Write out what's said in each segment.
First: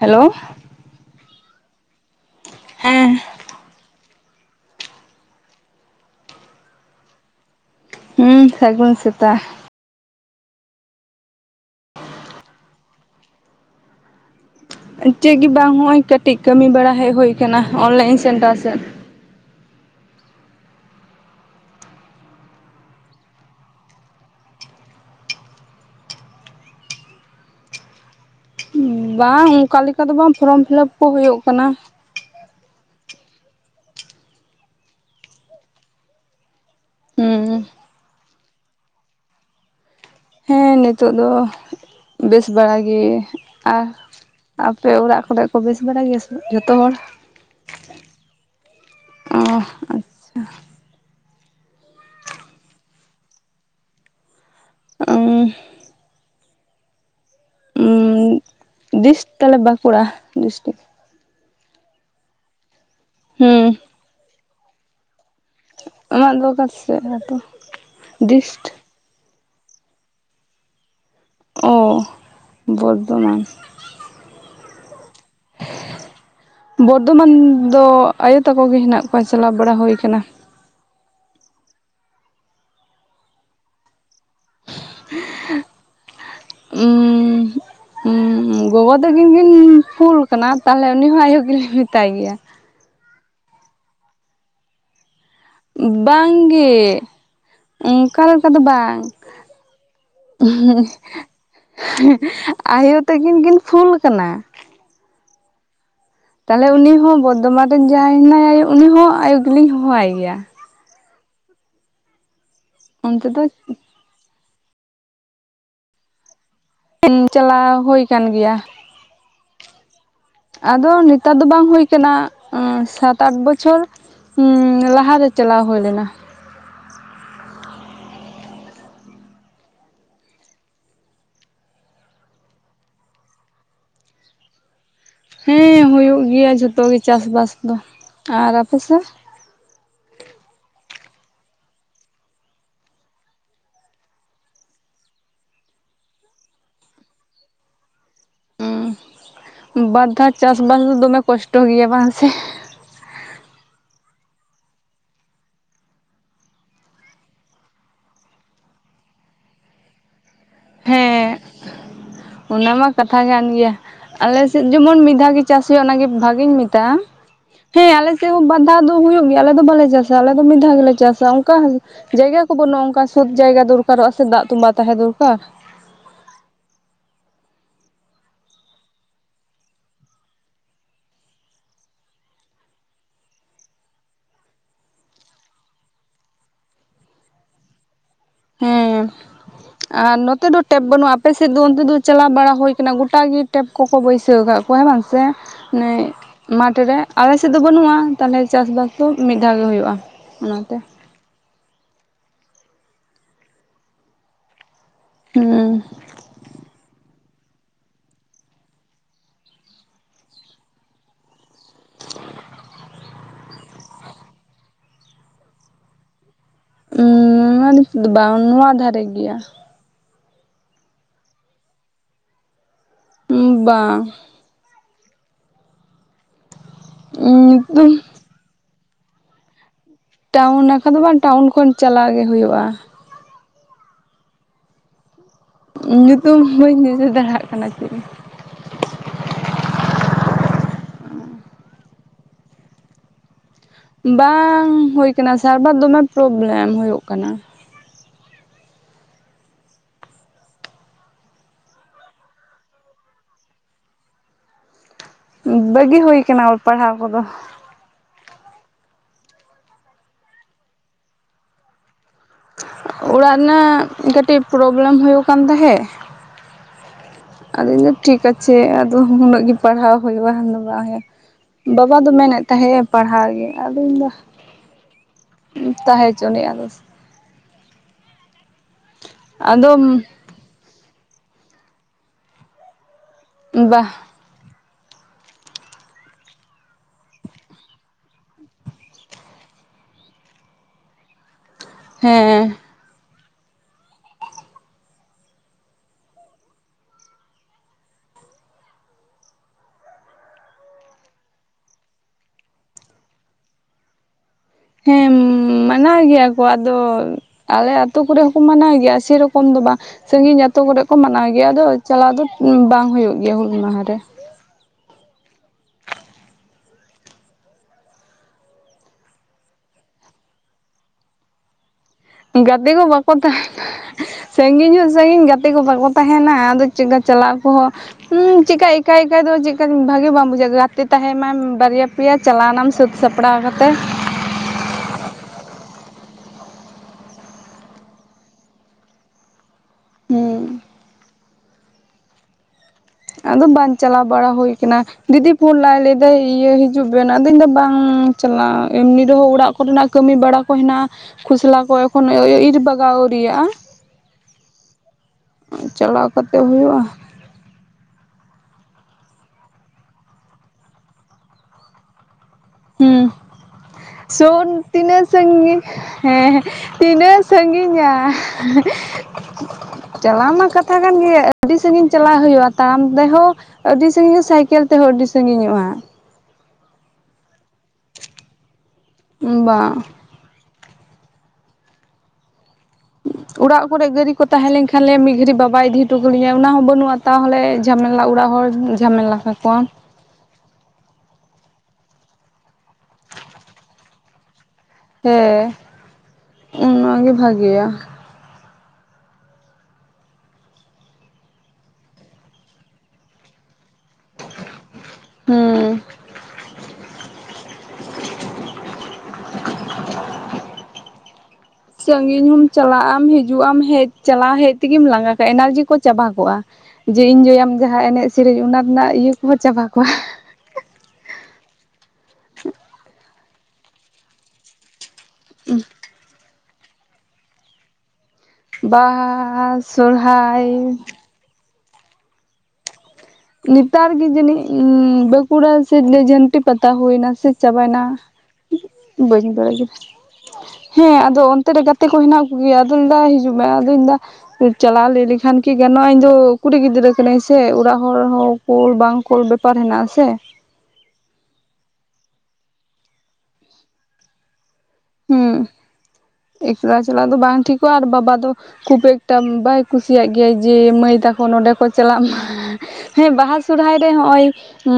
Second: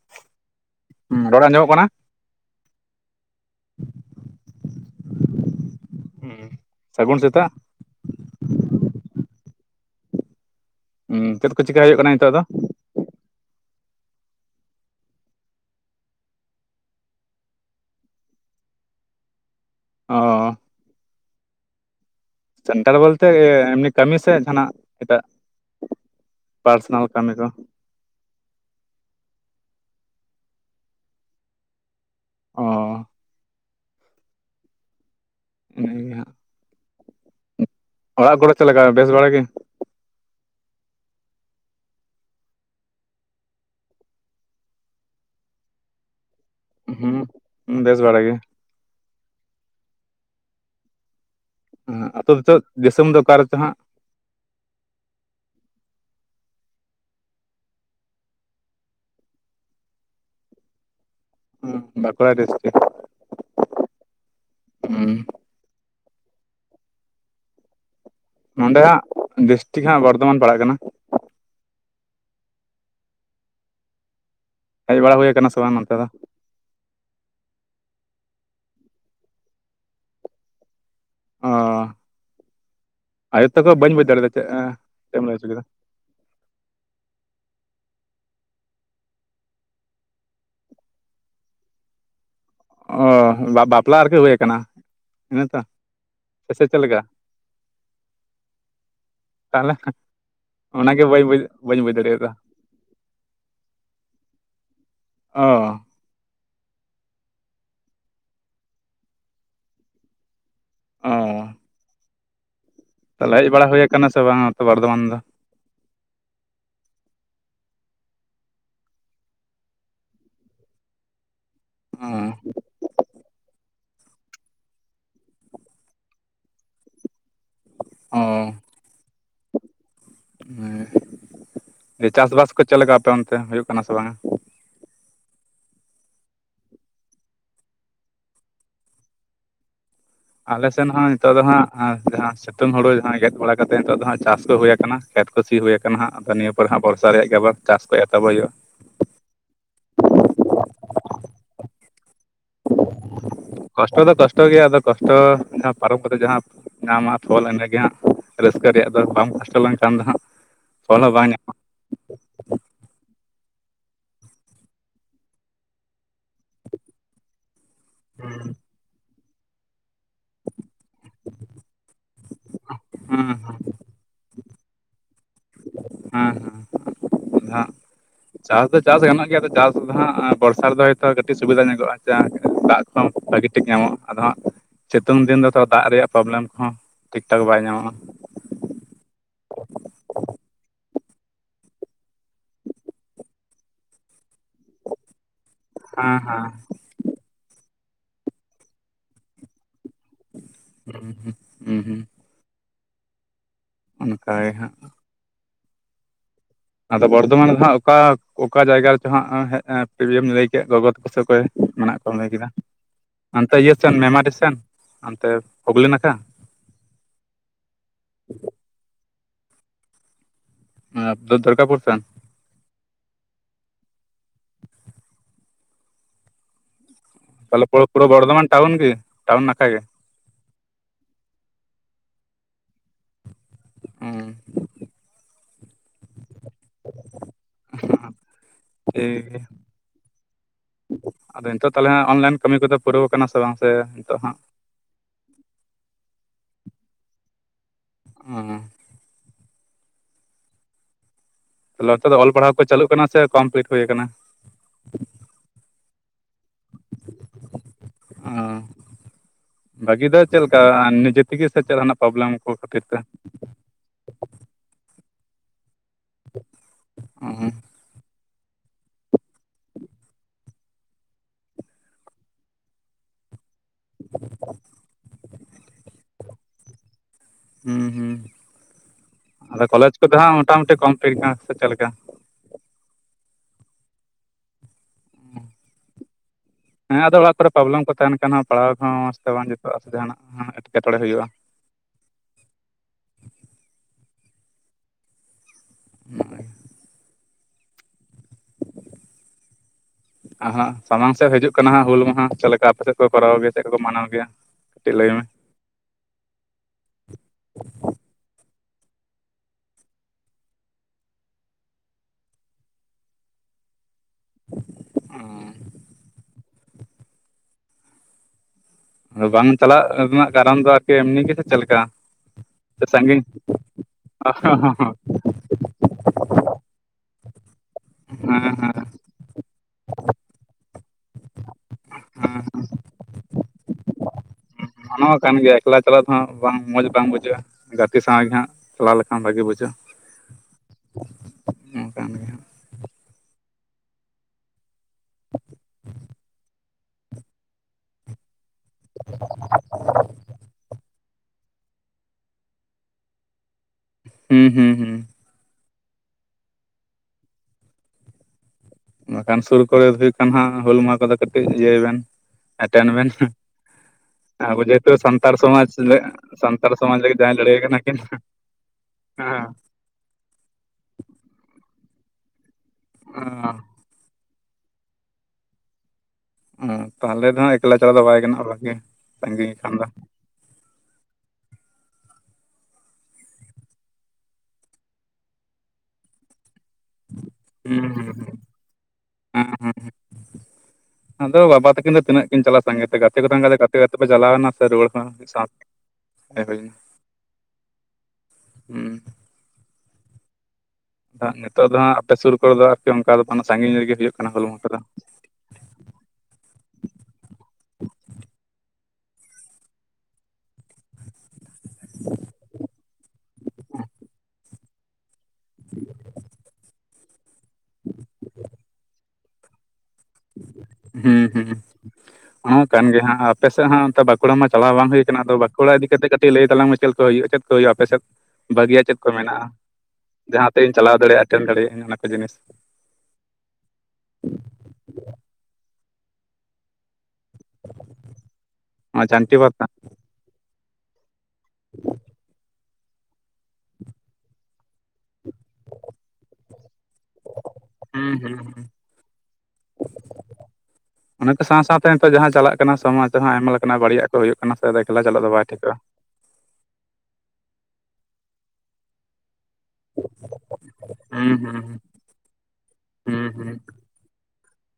Hello. ᱦᱩᱸ ᱨᱚᱲ ᱟᱸᱡᱚᱢᱚᱜ ᱠᱟᱱᱟ? ᱦᱮᱸ᱾ ᱦᱩᱸ ᱥᱟᱹᱜᱩᱱ ᱥᱮᱛᱟᱜ᱾ ᱦᱩᱸ ᱥᱟᱹᱜᱩᱱ ᱥᱮᱛᱟ᱾ ᱦᱩᱸ ᱪᱮᱫ ᱠᱚ ᱪᱮᱠᱟ ᱦᱩᱭᱩᱜ ᱠᱟᱱᱟ ᱱᱤᱛᱚᱜ ᱫᱚ? ᱪᱮᱜ ᱜᱤ ᱵᱟᱝ ᱦᱚᱸᱜ-ᱭ ᱠᱟᱹᱴᱤᱡ ᱠᱟᱹᱢᱤ ᱵᱟᱲᱟ ᱦᱮᱡ ᱦᱳᱭ ᱠᱟᱱᱟ ᱚᱱᱞᱟᱭᱤᱱ ᱥᱮᱱᱴᱟᱨ ᱥᱮᱫ᱾ ᱚ᱾ ᱥᱮᱱᱴᱟᱨ ᱵᱚᱞᱛᱮ ᱮᱢᱱᱤ ᱠᱟᱹᱢᱤ ᱥᱮ ᱡᱟᱦᱱᱟᱜ ᱮᱴᱟᱜ? ᱯᱟᱨᱥᱚᱱᱟᱞ ᱠᱟᱹᱢᱤ ᱠᱚ᱾ ᱵᱟᱝ ᱚᱱᱠᱟ ᱞᱮᱠᱟ ᱫᱚ ᱵᱟᱝ᱾ ᱯᱷᱨᱚᱢ ᱯᱷᱤᱞᱟᱯ ᱠᱚ ᱦᱩᱭᱩᱜ ᱠᱟᱱᱟ᱾ ᱚ᱾ ᱤᱱᱟᱹ ᱜᱮ ᱦᱟᱸᱜ᱾ ᱦᱩᱸ᱾ ᱚᱲᱟᱜ ᱠᱚᱨᱮ ᱪᱮᱫ ᱞᱮᱠᱟ? ᱵᱮᱥ ᱵᱟᱲᱟ ᱜᱮ᱾ ᱦᱮᱸ ᱱᱤᱛᱚᱜ ᱫᱚ ᱵᱮᱥ ᱵᱟᱲᱟ ᱜᱮ ᱟᱨ ᱟᱯᱮ ᱚᱲᱟᱜ ᱠᱚᱨᱮ ᱠᱚ ᱵᱮᱥ ᱵᱟᱲᱟᱭ ᱜᱮᱭᱟ ᱥᱮ ᱡᱷᱚᱛᱚ ᱦᱚᱲ ᱦᱩᱸ ᱵᱮᱥ ᱵᱟᱲᱟ ᱜᱮ ᱚ᱾ ᱟᱪᱪᱷᱟ ᱦᱮᱸ ᱟᱛᱚ ᱫᱤᱥᱚᱵ ᱫᱤᱥᱚᱢ ᱫᱚ ᱚᱠᱟᱨᱮᱪᱚ ᱦᱟᱸᱜ? ᱩᱸᱦ᱾ ᱩᱸᱻ ᱰᱤᱥ ᱛᱟᱦᱞᱮ ᱵᱟᱸᱠᱩᱲᱟ ᱰᱤᱥᱴᱤᱠ᱾ ᱦᱩᱸ ᱵᱟᱸᱠᱩᱲᱟ ᱰᱤᱥᱴᱤᱠ᱾ ᱦᱩᱸ᱾ ᱦᱩᱸ᱾ ᱟᱢᱟᱜ ᱫᱚ ᱚᱠᱟ ᱥᱮᱫ ᱟᱛᱳ ᱫᱤᱥᱴ ᱱᱚᱸᱰᱮ ᱦᱟᱸᱜ ᱰᱤᱥᱴᱤᱠ ᱦᱟᱸᱜ ᱵᱚᱨᱫᱷᱚᱢᱟᱱ ᱯᱟᱲᱟᱜ ᱠᱟᱱᱟ᱾ ᱚ ᱵᱚᱨᱫᱷᱚᱢᱟᱱ᱾ ᱦᱮᱡ ᱵᱟᱲᱟ ᱦᱩᱭᱩ ᱟᱠᱟᱱᱟ ᱥᱮ ᱵᱟᱝ ᱱᱚᱛᱮ ᱫᱚ? ᱵᱚᱨᱫᱷᱚᱢᱟᱱ ᱫᱚ ᱟᱭᱳ ᱛᱟᱠᱚ ᱜᱮ ᱦᱮᱱᱟᱜ ᱠᱚᱣᱟ ᱪᱟᱞᱟᱣ ᱵᱟᱲᱟ ᱦᱳᱭ ᱠᱟᱱᱟ᱾ ᱚ ᱟᱭᱳ ᱛᱟᱠᱚ ᱵᱟᱹᱧ ᱵᱩᱡᱽ ᱫᱟᱲᱮᱭᱟᱫᱟ ᱪᱮᱫ ᱮ ᱪᱮᱫ ᱮᱢ ᱞᱟᱹᱭ ᱦᱚᱪᱚ ᱠᱮᱫᱟ? ᱜᱚᱜᱚ ᱛᱟᱠᱤᱱ ᱠᱤᱱ ᱯᱷᱩᱞ ᱠᱟᱱᱟ ᱛᱟᱦᱚᱞᱮ ᱩᱱᱤ ᱦᱚᱸ ᱟᱭᱳ ᱜᱮ ᱞᱤᱞᱤᱧ ᱢᱮᱛᱟᱭ ᱜᱮᱭᱟ᱾ ᱚ ᱵᱟ-ᱵᱟᱯᱞᱟ ᱟᱨᱠᱤ ᱦᱩᱭᱩ ᱟᱠᱟᱱᱟ᱾ ᱤᱱᱟᱹ ᱛᱚ ᱵᱟᱝ ᱥᱮ ᱜᱮ ᱪᱮᱫ ᱞᱮᱠᱟ ᱚᱱᱠᱟ ᱞᱮᱠᱟ ᱫᱚ ᱵᱟᱝ᱾ ᱛᱟᱞᱦᱮ? ᱫᱟᱲᱮᱭᱟᱫᱟ ᱟᱭᱳ ᱛᱟᱠᱤᱱ ᱠᱤᱱ ᱯᱷᱩᱞ ᱟᱠᱟᱱᱟ᱾ ᱚᱻ᱾ ᱛᱟᱞᱦᱮ ᱩᱱᱤ ᱦᱚᱸ ᱵᱚᱨᱫᱷᱚᱢᱟᱱ ᱨᱮᱱ ᱡᱟᱦᱟᱸᱭ ᱦᱮᱱᱟᱭᱟ ᱩᱱᱤ ᱦᱚᱸ ᱟᱭᱳ ᱜᱮᱞᱤᱧ ᱦᱚᱦᱚᱟᱭ ᱜᱮᱭᱟ᱾ ᱚ᱾ ᱚᱱᱛᱮ ᱛᱟᱞᱦᱮ ᱫᱚ ᱦᱮᱡ ᱵᱟᱲᱟ ᱦᱩᱭᱟᱠᱟᱱᱟ ᱥᱮ ᱵᱟᱝ ᱟᱫᱚ ᱵᱚᱨᱫᱷᱚᱢᱟᱱ ᱫᱚ? ᱪᱟᱞᱟᱣ ᱦᱳᱭ ᱠᱟᱱ ᱜᱮᱭᱟ᱾ ᱟᱫᱚ ᱱᱮᱛᱟᱨ ᱫᱚ ᱵᱟᱝ ᱦᱩᱭ ᱠᱟᱱᱟ᱾ ᱚ ᱥᱟᱛ ᱟᱴ ᱵᱚᱪᱷᱚᱨ ᱞᱟᱦᱟ ᱨᱮ ᱪᱟᱞᱟᱣ ᱦᱩᱭᱞᱱᱟ᱾ ᱚᱻ ᱦᱮᱸ ᱫᱤᱭᱮ ᱪᱟᱥ ᱵᱟᱥ ᱠᱚ ᱪᱮᱫ ᱞᱮᱠᱟ ᱟᱯᱮ ᱚᱱᱛᱮ ᱦᱩᱭᱩᱜ ᱠᱟᱱᱟ ᱥᱮ ᱵᱟᱝᱟ? ᱦᱮᱸ ᱦᱳᱭᱳᱜ ᱜᱮᱭᱟ ᱡᱷᱚᱛᱚ ᱜᱮ ᱪᱟᱥ ᱵᱟᱥ ᱫᱚ ᱟᱨ ᱟᱯᱮᱥᱮᱫ ᱫᱚ? ᱟᱞᱮ ᱥᱮᱱ ᱦᱚᱸ ᱱᱤᱛᱚᱜ ᱫᱚ ᱦᱟᱸᱜ ᱡᱟᱸ ᱥᱤᱛᱩᱝ ᱦᱳᱲᱳ ᱡᱟᱦᱟᱸ ᱜᱮᱫ ᱵᱟᱲᱟ ᱠᱟᱛᱮᱫ ᱱᱤᱛᱚᱜ ᱫᱚ ᱦᱟᱸᱜ ᱪᱟᱥ ᱠᱚ ᱦᱩᱭᱭᱟ ᱟᱠᱟᱱᱟ ᱠᱷᱮᱛ ᱠᱚ ᱥᱤ ᱦᱳᱭᱟ ᱟᱠᱟᱱᱟ ᱦᱟᱸᱜ ᱟᱫᱚ ᱱᱤᱭᱟᱹ ᱯᱚᱨ ᱦᱟᱸᱜ ᱵᱚᱨᱥᱟ ᱨᱮᱭᱟᱜ ᱜᱮ ᱟᱵᱟᱨ ᱪᱟᱥ ᱠᱚ ᱮᱛᱚᱵ ᱦᱩᱭᱩᱜᱼᱟ᱾ ᱵᱟᱨ ᱫᱷᱟᱣ ᱪᱟᱥ ᱵᱟᱥ ᱫᱚ ᱫᱚᱢᱮ ᱠᱚᱥᱴᱚ ᱜᱮᱭᱟ ᱵᱟᱝ ᱥᱮ? ᱠᱚᱥᱴᱚ ᱫᱚ ᱠᱚᱥᱴᱚ ᱜᱮᱭᱟ ᱟᱫᱚ ᱠᱚᱥᱴᱚ ᱡᱟᱦᱟᱸ ᱯᱟᱨᱚᱢ ᱠᱟᱛᱮ ᱡᱟᱦᱟᱸ ᱧᱟᱢᱟ ᱯᱷᱚᱞ ᱤᱱᱟᱹᱜᱮ ᱦᱟᱸᱜ ᱨᱟᱹᱥᱠᱟᱹ ᱨᱮᱭᱟᱜ ᱫᱚ ᱵᱟᱢ ᱠᱚᱥᱴᱚ ᱞᱮᱱᱠᱷᱟᱱ ᱫᱚ ᱦᱟᱸᱜ ᱯᱷᱚᱞ ᱦᱚᱸ ᱵᱟᱝ ᱧᱟᱢᱟ ᱚᱱᱟᱢᱟ ᱠᱟᱛᱷᱟ ᱠᱟᱱ ᱜᱮᱭᱟ᱾ ᱟᱞᱮᱥᱮᱫ ᱡᱮᱢᱚᱱ ᱢᱤᱫ ᱫᱷᱟᱣ ᱜᱮ ᱪᱟᱥ ᱦᱩᱭᱩᱜᱼᱟ ᱚᱱᱟᱜᱮ ᱵᱷᱟᱜᱤᱧ ᱢᱮᱛᱟᱜᱼᱟ᱾ ᱦᱮᱸ ᱟᱞᱮᱥᱮᱫ ᱦᱚᱸ ᱵᱟ ᱫᱚ ᱦᱩᱭᱩᱜ ᱜᱮᱭᱟ ᱟᱞᱮ ᱫᱚ ᱵᱟᱞᱮ ᱪᱟᱥᱟ ᱟᱞᱮ ᱫᱚ ᱢᱤᱫ ᱫᱷᱟᱣ ᱜᱮᱞᱮ ᱪᱟᱥᱟ ᱚᱱᱠᱟᱱ ᱡᱟᱭᱜᱟ ᱠᱚ ᱵᱟᱹᱱᱩᱜᱼᱟ ᱚᱱᱠᱟ ᱥᱳᱛ ᱦᱮᱸ ᱡᱟᱭᱜᱟ ᱫᱚᱨᱠᱟᱨᱚᱜᱼᱟ ᱥᱮ ᱫᱟᱜ ᱛᱩᱸᱵᱟ ᱛᱟᱦᱮᱸ ᱫᱚᱨᱠᱟᱨ᱾ ᱦᱮᱸ ᱦᱮᱸ ᱪᱟᱥ ᱫᱚ ᱪᱟᱥ ᱜᱟᱱᱚᱜ ᱜᱮᱭᱟ ᱟᱫᱚ ᱪᱟᱥ ᱫᱚ ᱦᱟᱸᱜ ᱵᱚᱨᱥᱟ ᱨᱮᱫᱚ ᱦᱳᱭᱛᱳ ᱠᱟᱹᱴᱤᱡ ᱥᱩᱵᱤᱫᱟ ᱧᱚᱜᱚᱜᱚᱜᱼᱟ᱾ ᱵᱷᱟᱹᱜᱤ ᱴᱷᱤᱠ ᱧᱟᱢᱚᱜᱼᱟ ᱟᱫᱚ ᱦᱟᱸᱜ ᱥᱤᱛᱩᱝ ᱫᱤᱱ ᱫᱚ ᱛᱚᱲᱟ ᱫᱟᱜ ᱨᱮᱭᱟᱜ ᱯᱨᱚᱵᱞᱮᱢ ᱠᱚᱦᱚᱸ ᱴᱷᱤᱠ ᱴᱷᱟᱠ ᱵᱟᱭ ᱧᱟᱢᱚᱜᱼᱟ᱾ ᱦᱮᱸ, ᱟᱨ ᱱᱚᱛᱮ ᱫᱚ ᱴᱮᱯ ᱵᱟᱹᱱᱩᱜᱼᱟ ᱟᱯᱮ ᱥᱮᱫ ᱫᱚ ᱚᱱᱛᱮ ᱫᱚ ᱪᱟᱞᱟᱣ ᱵᱟᱲᱟ ᱦᱩᱭ ᱟᱠᱟᱱᱟ ᱜᱚᱴᱟ ᱜᱮ ᱴᱮᱯ ᱠᱚᱠᱚ ᱵᱟᱹᱭᱥᱟᱹᱣ ᱟᱠᱟᱫ ᱠᱚᱣᱟ ᱦᱮᱸ ᱵᱟᱝ ᱥᱮ ᱚᱱᱮ ᱦᱮᱸ ᱦᱮᱸ ᱢᱟᱴᱨᱮ? ᱟᱞᱮᱥᱮᱫ ᱫᱚ ᱵᱟᱹᱱᱩᱜᱼᱟ ᱛᱟᱦᱚᱞᱮ ᱪᱟᱥ ᱵᱟᱥ ᱫᱚ ᱢᱤᱫ ᱫᱷᱟᱣ ᱜᱮ ᱦᱩᱭᱩᱜᱼᱟ ᱚᱱᱟᱛᱮ᱾ [unintelligible] ᱚᱱᱠᱟ ᱜᱮ ᱦᱟᱸᱜ, ᱦᱩᱸ ᱟᱫᱚ ᱵᱚᱨᱫᱷᱚᱢᱟᱱ ᱨᱮᱫᱚ ᱦᱟᱸᱜ ᱚᱠᱟ ᱚᱠᱟ ᱡᱟᱭᱜᱟ ᱨᱮᱪᱚ ᱦᱟᱸᱜ ᱴᱷᱤᱠ ᱮᱢ ᱞᱟᱹᱭ ᱠᱮᱫ ᱜᱚᱜᱚ ᱛᱟᱠᱚ ᱥᱮ ᱚᱠᱚᱭ? ᱢᱮᱱᱟᱜ ᱠᱚ ᱞᱟᱹᱭ ᱠᱮᱫᱟ ᱚᱱᱛᱮ ᱤᱭᱟᱹ ᱥᱮᱱ ᱢᱮᱢᱟᱨᱤ ᱥᱮᱱ ᱚᱱᱛᱮ ᱦᱩᱜᱽᱞᱤ ᱱᱟᱠᱷᱟ? ᱩ ᱢᱮᱢᱟᱨᱤ ᱥᱮᱱ ᱫᱚ ᱵᱟᱝ ᱱᱚᱣᱟ ᱫᱷᱟᱨᱮ ᱜᱮᱭᱟ᱾ ᱦᱚᱸ ᱟᱫᱚ ᱫᱚᱨᱠᱟ ᱯᱩᱨ ᱥᱮᱱ? ᱵᱟᱝ, ᱛᱟᱦᱚᱞᱮ ᱯᱩᱨᱟᱹ ᱧᱩᱛᱩᱢ ᱯᱩᱨᱟᱹ ᱵᱚᱨᱫᱷᱟᱱ ᱴᱟᱣᱩᱱ ᱜᱤ ᱴᱟᱣᱩᱱ ᱱᱟᱠᱷᱟ ᱜᱮ? ᱴᱟᱣᱩᱱ ᱱᱟᱠᱷᱟ ᱫᱚ ᱵᱟᱝ ᱴᱟᱣᱩᱱ ᱠᱷᱚᱱ ᱪᱟᱞᱟᱜ ᱜᱮ ᱦᱩᱭᱩᱜᱼᱟ᱾ ᱦᱩᱸ ᱧᱩᱛᱩᱢ ᱵᱟᱹᱧ ᱫᱤᱥᱟᱹ ᱫᱟᱲᱮᱭᱟᱜ ᱠᱟᱱᱟ ᱪᱮᱫ᱾ [unintelligible] ᱟᱫᱚ ᱱᱤᱛᱚᱜ ᱛᱟᱞᱦᱮ ᱦᱟᱸᱜ ᱚᱱᱞᱟᱭᱤᱱ ᱠᱟᱹᱢᱤ ᱠᱚᱫᱚ ᱯᱩᱨᱟᱹᱣ ᱠᱟᱱᱟ ᱥᱮ ᱵᱟᱝ? ᱥᱮ ᱱᱤᱛᱚᱜ ᱦᱟᱸᱜ ᱵᱟᱝ ᱦᱩᱭ ᱟᱠᱟᱱᱟ ᱥᱟᱨᱵᱷᱟᱨ ᱫᱚᱢᱮ ᱯᱨᱚᱵᱞᱮᱢ ᱦᱩᱭᱩᱜ ᱠᱟᱱᱟ᱾ [unintelligible] ᱛᱟᱞᱦᱮ ᱱᱤᱛᱚᱜ ᱫᱚ ᱚᱞ ᱯᱟᱲᱦᱟᱣ ᱠᱚ ᱪᱟᱞᱩᱜ ᱠᱟᱱᱟ ᱥᱮ ᱠᱚᱢᱯᱤᱞᱴ ᱦᱩ ᱟᱠᱟᱱᱟ? ᱵᱟᱹᱜᱤ ᱦᱩᱭᱟᱠᱟᱱᱟ ᱚᱞ ᱯᱟᱲᱦᱟᱣ ᱠᱚᱫᱚ᱾ ᱚ ᱵᱟᱹᱜᱤ ᱫᱚ ᱪᱮᱫᱞᱮᱠᱟ ᱱᱤᱡᱮ ᱛᱮᱜᱮ ᱥᱮ ᱪᱮᱫ ᱞᱮᱠᱟᱱᱟᱜ ᱯᱨᱚᱵᱞᱮᱢ ᱠᱚ? ᱠᱷᱟᱹᱛᱤᱨ ᱛᱮ ᱚᱲᱟᱜ ᱨᱮᱱᱟᱜ ᱠᱟᱹᱴᱤᱡ ᱯᱨᱚᱵᱞᱮᱢ ᱦᱩᱭᱩᱜ ᱠᱟᱱ ᱛᱟᱦᱮᱸᱫ᱾ [inaudible] ᱟᱫᱚᱧ ᱞᱟᱹᱭᱫᱟ ᱴᱷᱤᱠ ᱟᱪᱷᱮ ᱟᱫᱚ ᱩᱱᱟᱹᱜ ᱜᱮ ᱯᱟᱲᱦᱟᱣ ᱦᱩᱭᱩᱜᱼᱟ ᱟᱫᱚ ᱵᱟᱝ ᱦᱩᱭᱩᱜᱼᱟ᱾ ᱵᱟᱵᱟ ᱫᱚ ᱢᱮᱱᱮᱫ ᱛᱟᱦᱮᱸᱫ ᱯᱟᱲᱦᱟᱣ ᱜᱮ ᱟᱫᱚ ᱤᱧ ᱫᱚ ᱛᱟᱦᱮᱸ ᱦᱚᱪᱚᱱᱤᱡ ᱟᱫᱚ᱾ ᱦᱩᱸ ᱦᱩᱸ, ᱟᱫᱚ ᱠᱚᱞᱮᱡᱽ ᱠᱚᱫᱚ ᱦᱟᱸᱜ ᱢᱚᱴᱟᱢᱩᱴᱤ ᱠᱚᱢᱯᱞᱤᱴ ᱟᱠᱟᱱᱟ ᱥᱮ ᱪᱮᱫ ᱞᱮᱠᱟ? ᱵᱟᱜᱼᱼ ᱦᱮᱸ ᱟᱫᱚ ᱚᱲᱟᱜ ᱠᱚᱨᱮ ᱯᱨᱚᱵᱮᱞᱮᱢ ᱠᱚ ᱛᱟᱦᱮᱸᱱ ᱠᱷᱟᱱ ᱦᱚᱸ ᱯᱟᱲᱦᱟᱣ ᱦᱚᱸ ᱢᱚᱡᱽ ᱛᱮ ᱵᱟᱝ ᱡᱩᱛᱩᱜᱼᱟ ᱥᱮ ᱡᱟᱦᱟᱸ ᱱᱟᱜ ᱮᱴᱠᱮᱴᱚᱬᱮ ᱦᱩᱭᱩᱜᱼᱟ ᱾ ᱦᱮᱸ ᱦᱮᱸ ᱾ ᱚᱱᱟ [inaudible] ᱚᱸᱦᱚᱜ ᱥᱟᱢᱟᱝ ᱥᱮᱫ ᱦᱤᱡᱩᱜ ᱠᱟᱱᱟ ᱦᱟᱸᱜ ᱦᱩᱞ ᱢᱟᱦᱟ ᱪᱮᱫ ᱞᱮᱠᱟ ᱟᱯᱮ ᱥᱮᱫ ᱠᱚ ᱠᱚᱨᱟᱣ ᱜᱮᱭᱟ, ᱪᱮᱫ ᱠᱚᱠᱚ ᱢᱟᱱᱟᱣ ᱜᱮᱭᱟ? ᱠᱟᱹᱴᱤᱡ ᱞᱟᱹᱭ ᱦᱮᱸᱢ ᱢᱮ ᱢᱟᱜᱼᱼ ᱢᱟᱱᱟᱣ ᱜᱮᱭᱟ ᱠᱚ ᱟᱫᱚ ᱟᱞᱮ ᱟᱹᱛᱩ ᱠᱚᱨᱮ ᱦᱚᱸᱠᱚ ᱢᱟᱱᱟᱣ ᱜᱮᱭᱟ ᱥᱮᱭᱨᱚᱠᱚᱢ ᱫᱚ ᱵᱟᱝ ᱾ ᱥᱟᱺᱜᱤᱧ ᱟᱛᱩ ᱠᱚᱨᱮ ᱠᱚ ᱢᱟᱱᱟᱣ ᱜᱮᱭᱟ ᱟᱫᱚ ᱪᱟᱞᱟᱣ ᱫᱚ ᱵᱟᱝ ᱦᱩᱭᱩᱜ ᱜᱮᱭᱟ ᱦᱩᱞ ᱢᱟᱦᱟ ᱨᱮ ᱾ ᱟᱨ [unintelligible] ᱟᱫᱚ ᱵᱟᱝ ᱪᱟᱞᱟᱜ ᱨᱮᱱᱟᱜ ᱠᱟᱨᱚᱱ ᱫᱚ ᱟᱨᱠᱤ ᱮᱢᱱᱤ ᱜᱮᱥᱮ ᱪᱮᱫ ᱞᱮᱠᱟ? ᱜᱟᱛᱮ ᱠᱚ ᱥᱮ ᱵᱟᱠᱚ ᱥᱟᱺᱜᱤᱧ ᱛᱟᱦᱮᱸᱱᱼᱼ ᱥᱟᱺᱜᱤᱧ ᱦᱚᱸ ᱦᱮᱸ ᱥᱟᱺᱜᱤᱧ ᱜᱟᱛᱮ ᱠᱚ ᱵᱟᱠᱚ ᱛᱟᱦᱮᱱᱟ ᱟᱫᱚ ᱪᱮᱠᱟᱹ ᱪᱟᱞᱟᱜ ᱟᱠᱚ ᱦᱚᱸ ᱾ ᱦᱮᱸ ᱦᱩᱸ ᱪᱮᱠᱟ ᱦᱮᱸ ᱮᱠᱟᱭ ᱮᱠᱟᱭ ᱫᱚ ᱪᱮᱫᱠᱟ ᱵᱷᱟᱜᱤ ᱵᱟᱢ ᱵᱩᱡᱷᱟᱹᱜᱼᱟ, ᱜᱟᱛᱮ ᱛᱟᱦᱮᱸ ᱢᱟᱭ ᱵᱟᱨᱭᱟ ᱯᱮᱭᱟ ᱪᱟᱞᱟᱣᱱᱟᱢ ᱥᱟᱹᱛᱼᱼ ᱥᱟᱯᱲᱟᱣ ᱠᱟᱛᱮ ᱾ ᱚᱱᱟ ᱦᱚᱸ ᱠᱟᱱ ᱜᱮᱭᱟ ᱮᱠᱞᱟ ᱪᱟᱞᱟᱜ ᱛᱮᱦᱚᱸ ᱵᱟᱝ ᱢᱚᱸᱡᱽ ᱵᱟᱝ ᱵᱩᱡᱷᱟᱹᱜᱼᱟ ᱾ ᱜᱟᱛᱮ ᱥᱟᱶ ᱜᱮ ᱦᱟᱸᱜ ᱪᱟᱞᱟᱣ ᱞᱮᱠᱷᱟᱱ ᱵᱷᱟᱜᱤ ᱵᱩᱡᱷᱟᱹᱜᱼᱟ ᱾ ᱦᱩᱸ ᱠᱟᱱ ᱜᱮ ᱾ ᱟᱫᱚ ᱵᱟᱝ ᱪᱟᱞᱟᱣ ᱵᱟᱲᱟ ᱦᱩᱭ ᱟᱠᱟᱱᱟ, ᱫᱤᱫᱤ ᱯᱷᱳᱱ ᱞᱟᱜᱼᱟᱭ ᱞᱟᱹᱭ ᱮᱫᱟᱭ ᱤᱭᱟᱹᱼᱼ ᱦᱤᱡᱩᱜ ᱵᱮᱱ ᱟᱫᱚ ᱤᱧ ᱫᱚ ᱵᱟᱝ ᱪᱟᱞᱟᱜᱼᱟ, ᱮᱢᱱᱤ ᱨᱮᱦᱚᱸ ᱚᱲᱟᱜ ᱠᱚᱨᱮᱱᱟᱜ ᱠᱟᱹᱢᱤ ᱵᱟᱲᱟ ᱠᱚ ᱦᱮᱱᱟᱜᱼᱟ ᱾ ᱠᱷᱚᱥᱞᱟ ᱠᱚ ᱮᱠᱷᱚᱱ ᱤᱨᱻ ᱵᱟᱜᱟᱣ ᱟᱹᱣᱨᱤ ᱭᱟᱜᱼᱟ ᱾ ᱦᱩᱸ ᱦᱩᱸ ᱦᱩᱸ ᱾ ᱪᱟᱞᱟᱣ ᱠᱟᱛᱮ ᱦᱩᱭᱩᱜᱼᱟ ᱾ ᱵᱟᱠᱷᱟᱱ ᱥᱩᱨ ᱠᱚᱨᱮ ᱦᱩᱭᱩᱜ ᱠᱟᱱ ᱦᱟᱸᱜ ᱦᱩᱞ ᱢᱟᱦᱟ ᱠᱚᱫᱚ ᱠᱟᱹᱴᱤᱡ ᱤᱭᱟᱹᱭ ᱵᱮᱱ ᱮᱴᱮᱱ ᱵᱮᱱ ᱦᱩᱸ ᱾ ᱟᱵᱚ ᱥᱩᱱ ᱡᱮᱦᱮᱛᱩ ᱛᱤᱱᱟᱹᱜ ᱥᱟᱱᱛᱟᱲ ᱥᱟᱺᱜᱤᱧ ᱥᱚᱢᱟᱡᱽ ᱨᱮ, ᱦᱮᱸ ᱥᱟᱱᱛᱟᱲ ᱥᱚᱢᱟᱡᱽ ᱞᱟᱹᱜᱤᱫ ᱛᱤᱱᱟᱹᱜ ᱡᱟᱦᱟᱸ ᱞᱟᱹᱲᱦᱟᱹᱭ ᱟᱠᱟᱱᱟ ᱠᱤᱱ ᱥᱟᱺᱜᱤᱧᱟ ᱾ ᱦᱸ [unintelligible] ᱪᱟᱞᱟᱣ ᱢᱟ ᱠᱟᱛᱷᱟ ᱠᱟᱱᱜᱮᱭᱟ ᱟᱹᱰᱤ ᱥᱟᱺᱜᱤᱧ ᱪᱟᱞᱟᱜ ᱦᱩᱭᱩᱜᱼᱟ, ᱛᱟᱲᱟᱢ ᱛᱮᱦᱚᱸ ᱦᱮᱸ ᱟᱹᱰᱤ ᱥᱟᱺᱜᱤᱧᱟ ᱥᱟᱭᱠᱮᱞᱼᱼ ᱛᱟᱣᱦᱚᱸ ᱟᱹᱰᱤ ᱥᱟᱺᱜᱤᱧᱚᱜᱼᱟ ᱾ ᱛᱟᱦᱚᱞᱮ ᱫᱚ ᱦᱟᱸᱜ ᱮᱠᱞᱟ ᱪᱟᱞᱟᱣ ᱫᱚ ᱵᱟᱭ ᱜᱟᱱᱚᱜᱼᱟ ᱵᱟᱠᱤ ᱥᱟᱺᱜᱤᱧ ᱜᱮ ᱠᱷᱟᱱ ᱵᱟᱝ ᱫᱚ ᱾ ᱚᱲᱟᱜ ᱠᱚᱨᱮᱜ ᱜᱟᱹᱲᱤ ᱠᱚ ᱛᱟᱦᱮᱸ ᱞᱮᱱ ᱠᱷᱟᱱ ᱞᱮ ᱢᱤᱫ ᱜᱷᱟᱹᱲᱤᱡ ᱵᱟᱵᱟᱭ ᱤᱫᱤ ᱦᱚᱴᱚ ᱠᱟᱹᱞᱤᱧᱟ ᱚᱱᱟ ᱦᱚᱸ ᱵᱟᱹᱱᱩᱜᱼᱟ ᱾ ᱛᱟᱦᱚᱞᱮ ᱦᱩᱸ ᱡᱷᱟᱢᱮᱞᱟ ᱦᱩᱸ ᱦᱩᱸ ᱚᱲᱟᱜ ᱦᱚᱲ ᱡᱷᱟᱢᱮᱞᱟ ᱦᱮᱸ ᱠᱟᱠᱚᱣᱟᱢ ᱾ ᱦᱮᱸ ᱟᱫᱚ ᱵᱟᱵᱟ ᱛᱤᱠᱤᱱ ᱫᱚ ᱛᱤᱱᱟᱹᱜ ᱠᱤᱱ ᱪᱟᱞᱟᱜᱼᱟ ᱥᱟᱸᱜᱮ ᱛᱮ, ᱜᱟᱛᱮ ᱠᱚ ᱛᱟᱦᱮᱸ ᱠᱟᱛᱮ ᱜᱟᱛᱮ ᱜᱟᱛᱮ ᱯᱮ ᱪᱟᱞᱟᱣᱮᱱᱟ ᱥᱮ ᱟᱨ ᱯᱮ ᱨᱩᱣᱟᱹᱲ ᱾ ᱦᱩᱸ ᱦᱮᱸ ᱚᱱᱟᱜᱮ ᱵᱷᱟᱜᱮᱭᱟ [unintelligible] ᱱᱤᱛᱚᱜ ᱫᱚ ᱦᱟᱸᱜ ᱟᱯᱮ ᱥᱩᱨ ᱠᱚᱨᱮ ᱫᱚ ᱟᱨᱠᱤ ᱚᱱᱠᱟ ᱫᱚ ᱵᱟᱝ ᱥᱟᱺᱜᱤᱧ ᱨᱮᱜᱮ ᱦᱩᱭᱩᱜ ᱠᱟᱱᱟ ᱦᱩᱞ ᱢᱟᱦᱟ ᱠᱚᱫᱚ ᱾ ᱦᱮᱸ ᱾ ᱥᱟᱺᱜᱤᱧ ᱮᱢ ᱪᱟᱞᱟᱜ ᱟᱢ ᱦᱤᱡᱩᱜ ᱟᱢ ᱦᱮᱡ ᱪᱟᱞᱟᱣ ᱦᱮᱡᱼᱼ ᱛᱮᱜᱮᱢ ᱞᱟᱸᱜᱟ ᱠᱟᱜᱼᱟ, ᱮᱱᱟᱨᱡᱤ ᱠᱚ ᱪᱟᱵᱟ ᱠᱚᱜᱼᱟ ᱡᱮ ᱤᱧᱡᱚᱭᱟᱢ ᱡᱟᱦᱟᱸ ᱮᱱᱮᱡ ᱥᱮᱨᱮᱧ ᱚᱱᱟ ᱤᱭᱟᱹᱼᱼ ᱚ ᱪᱟᱵᱟ ᱠᱚᱣᱟ ᱾ ᱦᱩᱸ ᱦᱩᱸ, ᱚᱱᱟᱢᱟ ᱠᱟᱱ ᱜᱮ ᱦᱟᱸᱜ ᱟᱯᱮᱥᱮᱫ ᱦᱟᱸᱜ ᱚᱱᱛᱮ ᱵᱟᱸᱠᱩᱲᱟ ᱢᱟ ᱪᱟᱞᱟᱣ ᱵᱟᱝ ᱦᱩᱭᱼᱼ ᱟᱫᱚ ᱵᱟᱸᱠᱩᱲᱟ ᱤᱫᱤ ᱠᱟᱛᱮᱜ ᱠᱟᱹᱴᱤᱡ ᱞᱟᱹᱭ ᱛᱟᱞᱟᱝ ᱢᱮ ᱪᱮᱫ ᱠᱚ ᱦᱩᱭᱩᱜᱼᱟ ᱪᱮᱫ ᱠᱚ ᱦᱩᱭᱩᱜᱼᱟ ᱟᱯᱮ ᱥᱮᱫ? ᱵᱷᱟᱹᱜᱤᱭᱟ ᱪᱮᱫ ᱠᱚ ᱢᱮᱱᱟᱜᱼᱟ, ᱵᱟᱦᱟ ᱥᱚᱨᱦᱟᱭ ᱡᱟᱦᱟᱸ ᱛᱮᱞᱤᱧ ᱪᱟᱞᱟᱣ ᱫᱟᱲᱮᱭᱟᱜᱼᱟ ᱮᱴᱮᱱ ᱫᱟᱲᱮᱭᱟᱜᱼᱟ ᱚᱱᱟ ᱠᱚ ᱡᱤᱱᱤᱥ ᱾ ᱱᱮᱛᱟᱨ ᱜᱮ ᱡᱟᱹᱱᱤᱡ ᱵᱟᱸᱠᱩᱲᱟ ᱥᱮᱫ ᱡᱷᱟᱹᱱᱴᱤ ᱯᱟᱛᱟ ᱦᱩᱭᱱᱟ ᱥᱮ ᱪᱟᱵᱟᱭᱮᱱᱟ? ᱱᱚᱣᱟ ᱵᱟᱹᱧ ᱡᱷᱟᱱᱴᱤ ᱯᱟᱛᱟ᱾ ᱵᱟᱲᱟᱭᱟ, ᱦᱮᱸ ᱟᱫᱚ ᱚᱱᱛᱮ ᱨᱮ ᱜᱟᱛᱮ ᱠᱚ ᱦᱮᱱᱟᱜ ᱠᱚᱜᱮᱭᱟ ᱾ ᱫᱚᱞᱫᱟ ᱦᱤᱡᱩᱜ ᱢᱮ ᱟᱫᱚ ᱤᱧ ᱞᱟᱹᱭᱫᱟ [unintelligible] ᱪᱟᱞᱟᱣ ᱞᱟᱹᱭ ᱞᱮᱠᱷᱟᱱ ᱠᱤ ᱜᱟᱱᱚᱜᱼᱟ ᱤᱧ ᱫᱚ ᱠᱩᱲᱤ ᱜᱤᱫᱽᱨᱟᱹ ᱠᱟᱹᱱᱟᱹᱧ ᱥᱮ ᱚᱲᱟᱜ ᱦᱚᱲ ᱦᱩᱸ ᱦᱚᱸ ᱦᱩᱸ ᱦᱩᱸ᱾ ᱠᱳᱞ ᱵᱟᱝ ᱠᱳᱞ ᱵᱮᱯᱟᱨ ᱦᱮᱱᱟᱜᱼᱟ ᱥᱮ᱾ ᱚᱱᱮ ᱠᱚ ᱥᱟᱶ ᱥᱟᱶᱛᱮ ᱱᱤᱛᱚᱜ ᱡᱟᱦᱟᱸ ᱪᱟᱞᱟᱜ ᱠᱟᱱᱟ ᱥᱚᱢᱟᱡᱽ ᱨᱮᱦᱟᱸ ᱟᱭᱢᱟ ᱞᱮᱠᱟᱱᱟᱜ ᱵᱟᱹᱲᱤᱡᱟᱜ ᱠᱚ ᱦᱩᱭᱩᱜ ᱠᱟᱱᱟ ᱥᱮ ᱟᱫᱚ ᱮᱠᱞᱟ ᱪᱟᱞᱟᱜ ᱫᱚ ᱵᱟᱭ ᱦᱩᱸ ᱴᱷᱤᱠᱚᱜᱼᱟ᱾ ᱮᱠᱞᱟ ᱪᱟᱞᱟᱣ ᱫᱚ ᱵᱟᱝ ᱴᱷᱤᱠᱚᱜᱼᱟ ᱟᱨ ᱵᱟᱵᱟ ᱫᱚ ᱠᱷᱩᱵ ᱮᱠᱴᱟ ᱵᱟᱭ ᱠᱩᱥᱤᱭᱟᱜ ᱜᱮᱭᱟᱭ ᱡᱮ ᱢᱟᱹᱭ ᱛᱟᱠᱚ ᱦᱩᱸ ᱱᱚᱸᱰᱮ ᱦᱩᱸ ᱠᱚ ᱪᱟᱞᱟᱜ ᱢᱟ ᱦᱮᱸ ᱦᱩᱸ ᱵᱟᱦᱟ ᱦᱩᱸ᱾ ᱥᱚᱨᱦᱟᱭ ᱨᱮ ᱦᱚᱸᱜᱼᱚᱭ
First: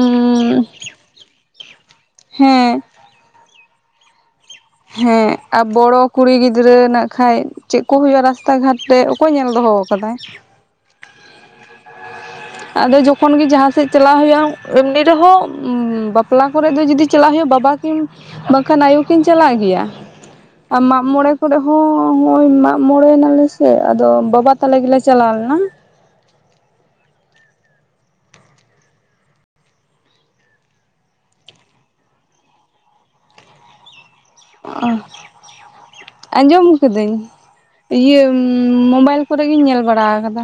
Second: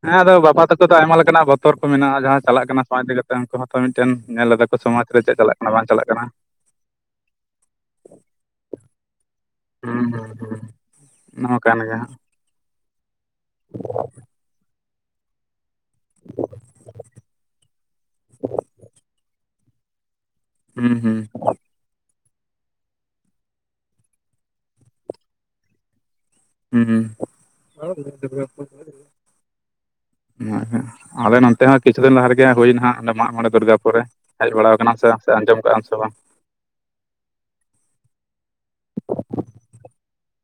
ᱦᱮᱸ ᱟᱫᱚ ᱵᱟᱵᱟ ᱛᱟᱠᱚ ᱫᱚ ᱟᱭᱢᱟ ᱞᱮᱠᱟᱱᱟᱜ ᱵᱚᱛᱚᱨ ᱠᱚ ᱢᱮᱱᱟᱜᱼᱟ᱾ ᱡᱟᱦᱟᱸ ᱪᱟᱞᱟᱜ ᱦᱮᱸ ᱠᱟᱱᱟ ᱥᱚᱢᱟᱡᱽ ᱤᱫᱤ ᱠᱟᱛᱮ ᱩᱱᱠᱩ ᱦᱚᱸᱛᱚ ᱢᱤᱫᱴᱮᱱ ᱧᱮᱞ ᱞᱮᱟ ᱠᱚ᱾ ᱦᱮᱸ ᱟᱨ ᱵᱚᱲᱚ ᱠᱩᱲᱤ ᱜᱤᱫᱽᱨᱟᱹ ᱱᱟᱜᱠᱷᱟᱱᱡ ᱪᱮᱫ ᱠᱚ ᱦᱩᱭᱩᱜᱼᱟ ᱨᱟᱥᱛᱟ ᱜᱷᱟᱴ ᱨᱮ ᱚᱠᱚᱭ ᱧᱮᱞ ᱫᱚᱦᱚ ᱦᱩᱸ ᱟᱠᱟᱫᱟᱭ ᱦᱩᱸ ᱦᱩᱸ ᱚᱱᱟ ᱦᱚᱸᱠᱟᱱ ᱜᱮᱭᱟ ᱦᱟᱸᱜ᱾ ᱟᱫᱚ ᱡᱚᱠᱷᱚᱱ ᱜᱮ ᱡᱟᱦᱟᱸ ᱥᱮᱫ ᱪᱟᱞᱟᱣ ᱦᱩᱭᱩᱜᱼᱟ ᱮᱢᱱᱤ ᱨᱮᱦᱚᱸ ᱵᱟᱯᱞᱟ ᱠᱚᱨᱮ ᱫᱚ ᱡᱩᱫᱤ ᱪᱟᱞᱟᱜ ᱦᱩᱭᱩᱜ-ᱟ ᱵᱟᱵᱟ ᱠᱤᱱ ᱵᱟᱝᱠᱷᱟᱱ ᱟᱭᱳ ᱠᱤᱱ ᱪᱟᱞᱟᱜ ᱜᱮᱭᱟ ᱟᱨ ᱦᱩᱸ ᱢᱟᱜᱽ ᱢᱚᱬᱮ ᱦᱩᱸ ᱠᱚᱨᱮᱜ ᱦᱚᱸ ᱦᱚᱜ ᱚᱭ ᱢᱟᱜᱢᱚᱬᱮ ᱱᱟᱞᱮ ᱥᱨᱴᱮ ᱟᱫᱚ ᱵᱟᱵᱟ ᱛᱟᱞᱮ ᱜᱮᱞᱮ ᱪᱟᱞᱟᱣ ᱞᱮᱱᱟ᱾ ᱦᱩᱸ᱾ ᱟᱞᱮ ᱱᱚᱛᱮ ᱦᱚᱸ ᱠᱤᱪᱷᱩ ᱫᱤᱱ ᱞᱟᱦᱟ ᱨᱮᱜᱮ ᱦᱩᱭᱱᱟ ᱦᱟᱸᱜ ᱚᱸᱰᱮ ᱢᱟᱜ ᱢᱚᱬᱮ ᱫᱩᱨᱜᱟᱯᱩᱨ ᱨᱮ᱾ ᱦᱮᱡ ᱵᱟᱲᱟᱣ ᱟᱠᱟᱱᱟᱢ ᱥᱮ ᱟᱸᱡᱚᱢ ᱠᱟᱜᱼᱟᱢ ᱥᱮ ᱵᱟᱝ? ᱟᱸᱡᱚᱢ ᱟᱠᱟᱹᱫᱟᱹᱧ᱾ ᱤᱭᱟᱹ ᱢᱚᱵᱟᱭᱤᱞ ᱠᱚᱨᱮᱜᱤᱧ ᱧᱮᱞ ᱵᱟᱲᱟ ᱟᱠᱟᱫᱟ᱾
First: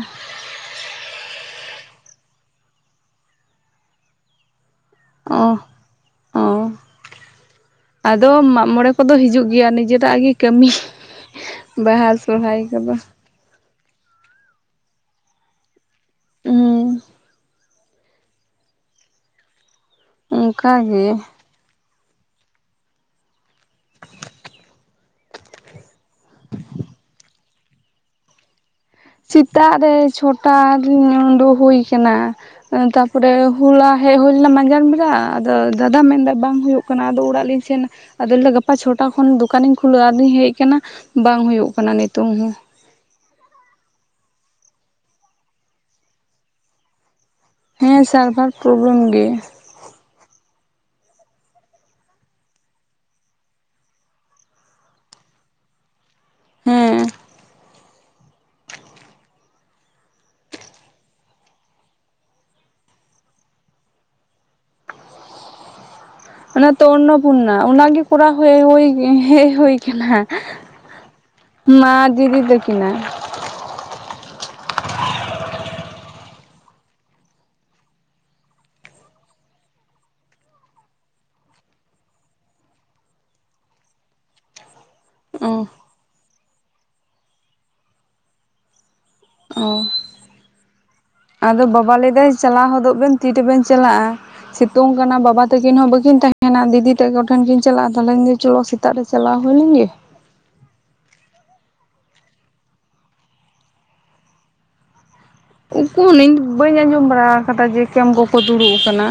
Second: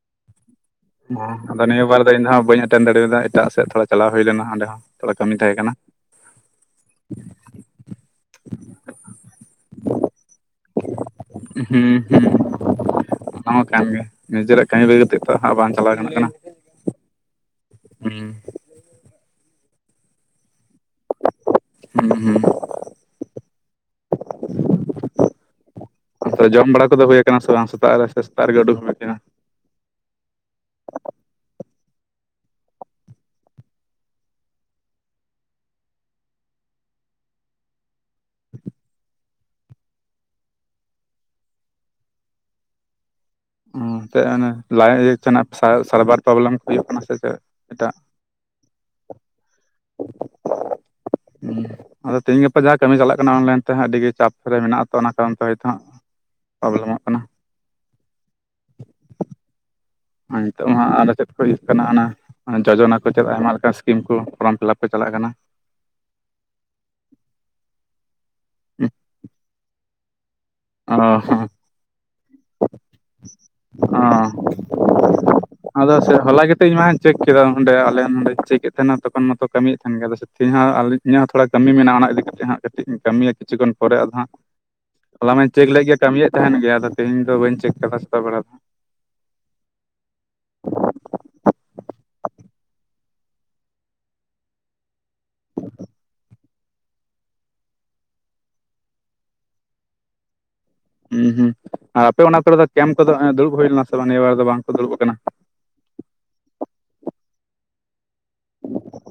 ᱦᱚᱸ ᱟᱫᱚ ᱱᱤᱭᱟᱹ ᱵᱟᱨ ᱫᱚ ᱤᱧ ᱫᱚ ᱦᱟᱸᱜ ᱵᱟᱹᱧ ᱮᱴᱮᱱᱰ ᱫᱟᱲᱮᱫᱟ ᱮᱴᱟᱜ ᱥᱮᱫ ᱛᱷᱚᱲᱟ ᱪᱟᱞᱟᱣ ᱦᱩᱭ ᱞᱮᱱᱟ ᱚᱸᱰᱮ ᱦᱚᱸ᱾ ᱛᱷᱚᱲᱟ ᱠᱟᱹᱢᱤ ᱛᱟᱦᱮᱸ ᱚ᱾ ᱠᱟᱱᱟ ᱚ᱾ ᱟᱫᱚ ᱢᱟᱜᱢᱚᱬᱮ ᱠᱚᱫᱚ ᱦᱤᱡᱩᱜ ᱜᱮᱭᱟ ᱱᱤᱡᱮᱨᱟᱜ ᱟᱜᱤ ᱠᱟᱹᱢᱤ ᱦᱩᱸ ᱵᱟᱦᱟ ᱦᱩᱸ ᱥᱚᱨᱦᱟᱭ ᱠᱚᱫᱚ᱾ ᱚᱱᱟ ᱢᱟ ᱠᱟᱱ ᱜᱮᱭᱟ᱾ᱱᱤᱡᱮᱨᱟᱜ ᱠᱟᱹᱢᱤ ᱵᱟᱹᱜᱤ ᱠᱟᱛᱮᱜ ᱛᱚ ᱦᱟᱸᱜ ᱵᱟᱝ ᱪᱟᱞᱟᱣ ᱜᱟᱱᱚᱜ ᱠᱟᱱᱟ᱾ ᱦᱩᱸ᱾ ᱦᱩᱸ᱾ ᱚᱝᱠᱟ ᱜᱮ᱾ ᱦᱩᱸ᱾ ᱛᱚ ᱡᱚᱢ ᱵᱟᱲᱟ ᱠᱚᱫᱚ ᱦᱩᱭ ᱠᱟᱱᱟ ᱥᱮ ᱵᱟᱝ ᱥᱮᱛᱟᱜ ᱨᱮ ᱥᱮ ᱥᱮᱛᱟᱜ ᱨᱮᱜᱮ ᱩᱰᱩᱠ ᱦᱩᱭ ᱠᱟᱱᱟ? ᱥᱮᱛᱟᱜ ᱨᱮ ᱪᱷᱚᱴᱟ ᱨᱤᱧ ᱩᱰᱩᱜ ᱦᱩᱭ ᱠᱟᱱᱟ᱾ ᱛᱟᱯᱚᱨᱮ ᱦᱚᱞᱟ ᱦᱮᱡ ᱦᱩᱭ ᱞᱮᱱᱟ ᱢᱟᱡᱟᱱ ᱵᱮᱲᱟ᱾ ᱟᱫᱚ ᱫᱟᱫᱟ ᱢᱮᱱᱫᱟᱭ ᱵᱟᱝ ᱦᱩᱭᱩᱜ ᱠᱟᱱᱟ ᱟᱫᱚ ᱚᱲᱟᱜ ᱞᱤᱧ ᱥᱮᱱ ᱱᱟ ᱟᱫᱚ ᱞᱮᱭ ᱫᱟ ᱜᱟᱯᱟ ᱪᱷᱚᱴᱟ ᱠᱷᱚᱱ ᱫᱚᱠᱟᱱᱤᱧ ᱠᱷᱩᱞᱟᱹᱣ ᱟᱫᱚᱧ ᱦᱮᱡ ᱠᱟᱱᱟ᱾ ᱵᱟᱝ ᱦᱩᱭᱩᱜ ᱠᱟᱱᱟ ᱱᱤᱛᱳᱝ ᱦᱚᱸ᱾ ᱚ ᱪᱮᱫ ᱚᱱᱮ ᱞᱟᱭ ᱤᱭᱟᱹ ᱛᱮᱱᱟᱜ ᱥᱟᱭ ᱥᱟᱨᱵᱷᱟᱨ ᱯᱨᱚᱵᱽᱞᱮᱢ ᱦᱩᱭᱩᱜ ᱠᱟᱱᱟ ᱥᱮ ᱪᱮᱫ? ᱮᱴᱟᱜ ᱦᱮᱸ ᱥᱟᱨᱵᱷᱟᱨ ᱯᱨᱚᱵᱞᱮᱢ ᱜᱮ᱾ ᱦᱩᱸ᱾ ᱟᱫᱚ ᱛᱤᱦᱤᱧ ᱜᱟᱯᱟ ᱡᱟ ᱠᱟᱹᱢᱤ ᱪᱟᱞᱟᱜ ᱠᱟᱱᱟ ᱚᱱᱞᱟᱭᱤᱱ ᱛᱮ ᱦᱟᱸᱜ᱾ ᱟᱹᱰᱤ ᱜᱮ ᱪᱟᱯ ᱨᱮ ᱢᱮᱱᱟᱜ ᱟᱛᱚ ᱚᱱᱟ ᱠᱟᱨᱚᱱ ᱛᱮ ᱦᱟᱸᱜ ᱯᱨᱚᱵᱞᱮᱢᱚᱜ ᱦᱮᱸ ᱠᱟᱱᱟ᱾ ᱟᱨ ᱱᱤᱛᱚᱜ ᱢᱟ ᱦᱟᱸᱜ ᱟᱨ ᱪᱮᱫ ᱠᱚ ᱤᱭᱟᱹᱜ ᱠᱟᱱᱟ ᱚᱱᱟ ᱡᱚᱡᱚᱱᱟ ᱠᱚ ᱪᱮᱫ ᱟᱭᱢᱟ ᱞᱮᱠᱟᱱ ᱥᱠᱤᱢ ᱠᱚ, ᱯᱷᱨᱚᱢ ᱯᱷᱤᱞᱟᱯ ᱠᱚ ᱪᱟᱞᱟᱜ ᱠᱟᱱᱟ᱾ ᱚᱱᱟ ᱛᱚ ᱚᱱᱱᱚᱯᱩᱨᱱᱟ ᱚᱱᱟᱜᱮ ᱠᱚᱨᱟᱣ ᱦᱮᱡ ᱦᱩᱭ ᱦᱮᱡ ᱦᱩᱭ ᱠᱟᱱᱟ᱾ ᱚ ᱦᱚᱸ᱾ ᱢᱟ ᱫᱤᱫᱤ ᱛᱟᱠᱤᱱᱟᱜ᱾ ᱚ᱾ ᱟᱫᱚ ᱥᱮ ᱦᱚᱞᱟ ᱜᱮᱛᱚ ᱠᱟᱛᱮ ᱤᱧ ᱢᱟ ᱦᱟᱧ ᱪᱮᱠ ᱠᱮᱫᱟ ᱚᱸᱰᱮ ᱟᱞᱮ ᱱᱚᱸᱰᱮ ᱪᱮᱠᱮᱫ ᱛᱟᱦᱮᱱᱟ ᱛᱚᱠᱷᱚᱱ ᱢᱟᱛᱚ ᱠᱟᱹᱢᱤᱭᱮᱫ ᱛᱟᱦᱮᱱ ᱜᱮ ᱟᱞᱮ ᱥᱮᱫ ᱛᱮᱦᱤᱧ ᱦᱚᱸ ᱟᱞᱤᱡ ᱤᱧᱟᱹᱜ ᱦᱚᱸ ᱛᱷᱚᱲᱟ ᱠᱟᱹᱢᱤ ᱢᱮᱱᱟᱜᱼᱟ ᱚᱱᱟ ᱤᱫᱤ ᱠᱟᱛᱮᱜ ᱦᱟᱸᱜ ᱠᱟᱹᱴᱤᱡ ᱤᱧ ᱠᱟᱹᱢᱤᱭᱟ ᱠᱤᱪᱷᱩ ᱜᱟᱱ ᱯᱚᱨᱮ ᱟᱫᱚ ᱦᱟᱸᱜ ᱦᱚᱞᱟ ᱢᱟᱧ ᱚ ᱪᱮᱠ ᱞᱮᱜ ᱜᱮᱭᱟ ᱠᱟᱢᱤᱭᱮᱫ ᱛᱟᱦᱮᱱ ᱜᱮᱭᱟ ᱟᱫᱚ ᱛᱮᱦᱮᱧ ᱫᱚ ᱵᱟᱹᱧ ᱪᱮᱠ ᱠᱟᱫᱟ ᱥᱮᱛᱟᱜ ᱵᱮᱲᱟ ᱫᱚ᱾ ᱚ ᱟᱫᱚ ᱵᱟᱵᱟ ᱞᱟᱹᱭᱫᱟᱭ ᱪᱟᱞᱟᱣ ᱦᱚᱫᱚᱜ ᱵᱮᱱ ᱛᱤ ᱨᱮᱵᱮᱱ ᱪᱟᱞᱟᱜᱼᱟ᱾ ᱥᱤᱛᱩᱝ ᱠᱟᱱᱟ ᱵᱟᱵᱟ ᱛᱟᱹᱠᱤᱱ ᱦᱚᱸ ᱵᱟᱹᱠᱤᱱ ᱛᱟᱦᱮᱱᱟ ᱫᱤᱫᱤ ᱛᱟᱠᱚ ᱴᱷᱮᱱ ᱠᱤᱱ ᱪᱟᱞᱟᱜᱼᱟ ᱛᱟᱦᱚᱞᱮᱧ ᱪᱚᱞᱚ ᱥᱤᱛᱩᱝᱼᱼ ᱥᱮᱛᱟᱜ ᱨᱮ ᱪᱟᱞᱟᱣ ᱦᱩᱭ ᱞᱮᱱ ᱜᱮ ᱦᱩᱸ ᱦᱩᱸ ᱟᱯᱮ ᱚᱱᱟ ᱠᱚᱨᱮ ᱫᱚ ᱠᱮᱢᱯ ᱠᱚᱫᱚ ᱫᱩᱲᱩᱵ ᱦᱩᱭ ᱞᱮᱱᱟ ᱥᱮ ᱵᱟᱝ ᱱᱤᱭᱟᱹ ᱵᱟᱨ ᱫᱚ ᱵᱟᱝ ᱠᱚ ᱫᱩᱲᱩᱵ ᱠᱟᱱᱟ ᱩᱠᱩᱨ ᱤᱧ ᱵᱟᱹᱧ ᱟᱸᱡᱚᱢ ᱵᱟᱲᱟ ᱠᱟᱫᱟ ᱡᱮ ᱠᱮᱢ ᱠᱚᱠᱚ ᱫᱩᱲᱩᱵ ᱠᱟᱱᱟ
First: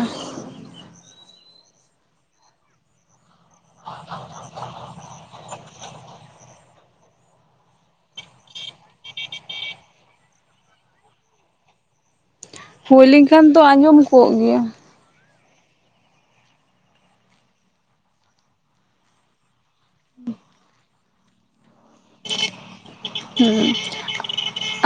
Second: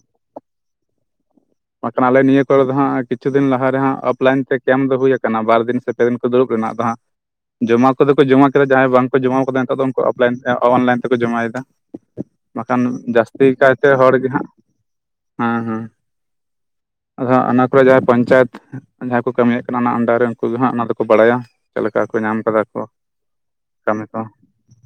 ᱵᱟᱝ ᱠᱷᱟᱱ ᱟᱞᱮ ᱱᱤᱭᱟᱹ ᱠᱚᱨᱮ ᱫᱚ ᱦᱟᱸᱜ ᱠᱤᱪᱷᱩ ᱫᱤᱱ ᱞᱟᱦᱟ ᱨᱮ ᱦᱟᱸᱜ ᱚᱯᱷᱞᱟᱭᱤᱱ ᱛᱮ ᱠᱮᱢ ᱫᱚ ᱦᱩᱭ ᱠᱟᱱᱟ ᱵᱟᱨ ᱫᱤᱱ ᱥᱮᱼᱼ ᱯᱮ ᱫᱤᱱ ᱠᱚ ᱫᱩᱲᱩᱵ ᱞᱮᱱᱟ ᱟᱫᱚ ᱦᱟᱸᱜ ᱡᱚᱢᱟ ᱠᱚᱫᱚ ᱠᱚ ᱡᱚᱢᱟ ᱠᱮᱫᱟ ᱡᱟᱦᱟᱸᱭ ᱵᱟᱝ ᱠᱚ ᱡᱚᱢᱟ ᱠᱟᱫᱟ ᱱᱤᱛᱚᱜ ᱫᱚ ᱩᱱᱠᱩ ᱚᱯᱞᱟᱭᱤᱱ ᱚᱱᱞᱟᱭᱤᱱ ᱛᱮᱠᱚ ᱡᱚᱢᱟᱭ ᱮᱫᱟ ᱵᱟᱠᱷᱟᱱ ᱦᱩᱭ ᱡᱟᱥᱛᱤ ᱞᱮᱱᱠᱷᱟᱱ ᱫᱚ ᱠᱟᱭᱛᱮ ᱟᱸᱡᱚᱢ ᱦᱚᱲ ᱜᱮ ᱠᱚᱜ ᱦᱟᱸᱜ ᱜᱮᱭᱟ ᱦᱮᱸ ᱦᱮᱸ ᱟᱫᱚ ᱦᱟᱸᱜ ᱚᱱᱟ ᱠᱚᱨᱮ ᱡᱟᱦᱟᱸᱭ ᱯᱚᱧᱪᱟᱭᱮᱛ ᱡᱟᱦᱟᱸᱭ ᱠᱚ ᱠᱟᱹᱢᱤᱭᱮᱫ ᱠᱟᱱᱟ ᱚᱱᱟ ᱟᱱᱰᱟᱨ ᱨᱮ ᱩᱱᱠᱩ ᱜᱮ ᱦᱟᱸᱜ ᱚᱱᱟ ᱫᱚᱠᱚ ᱵᱟᱲᱟᱭᱟ ᱪᱮᱫ ᱞᱮᱠᱟ ᱠᱚ ᱧᱟᱢ ᱠᱟᱫᱟ ᱠᱚ ᱠᱟᱢᱤ ᱠᱚ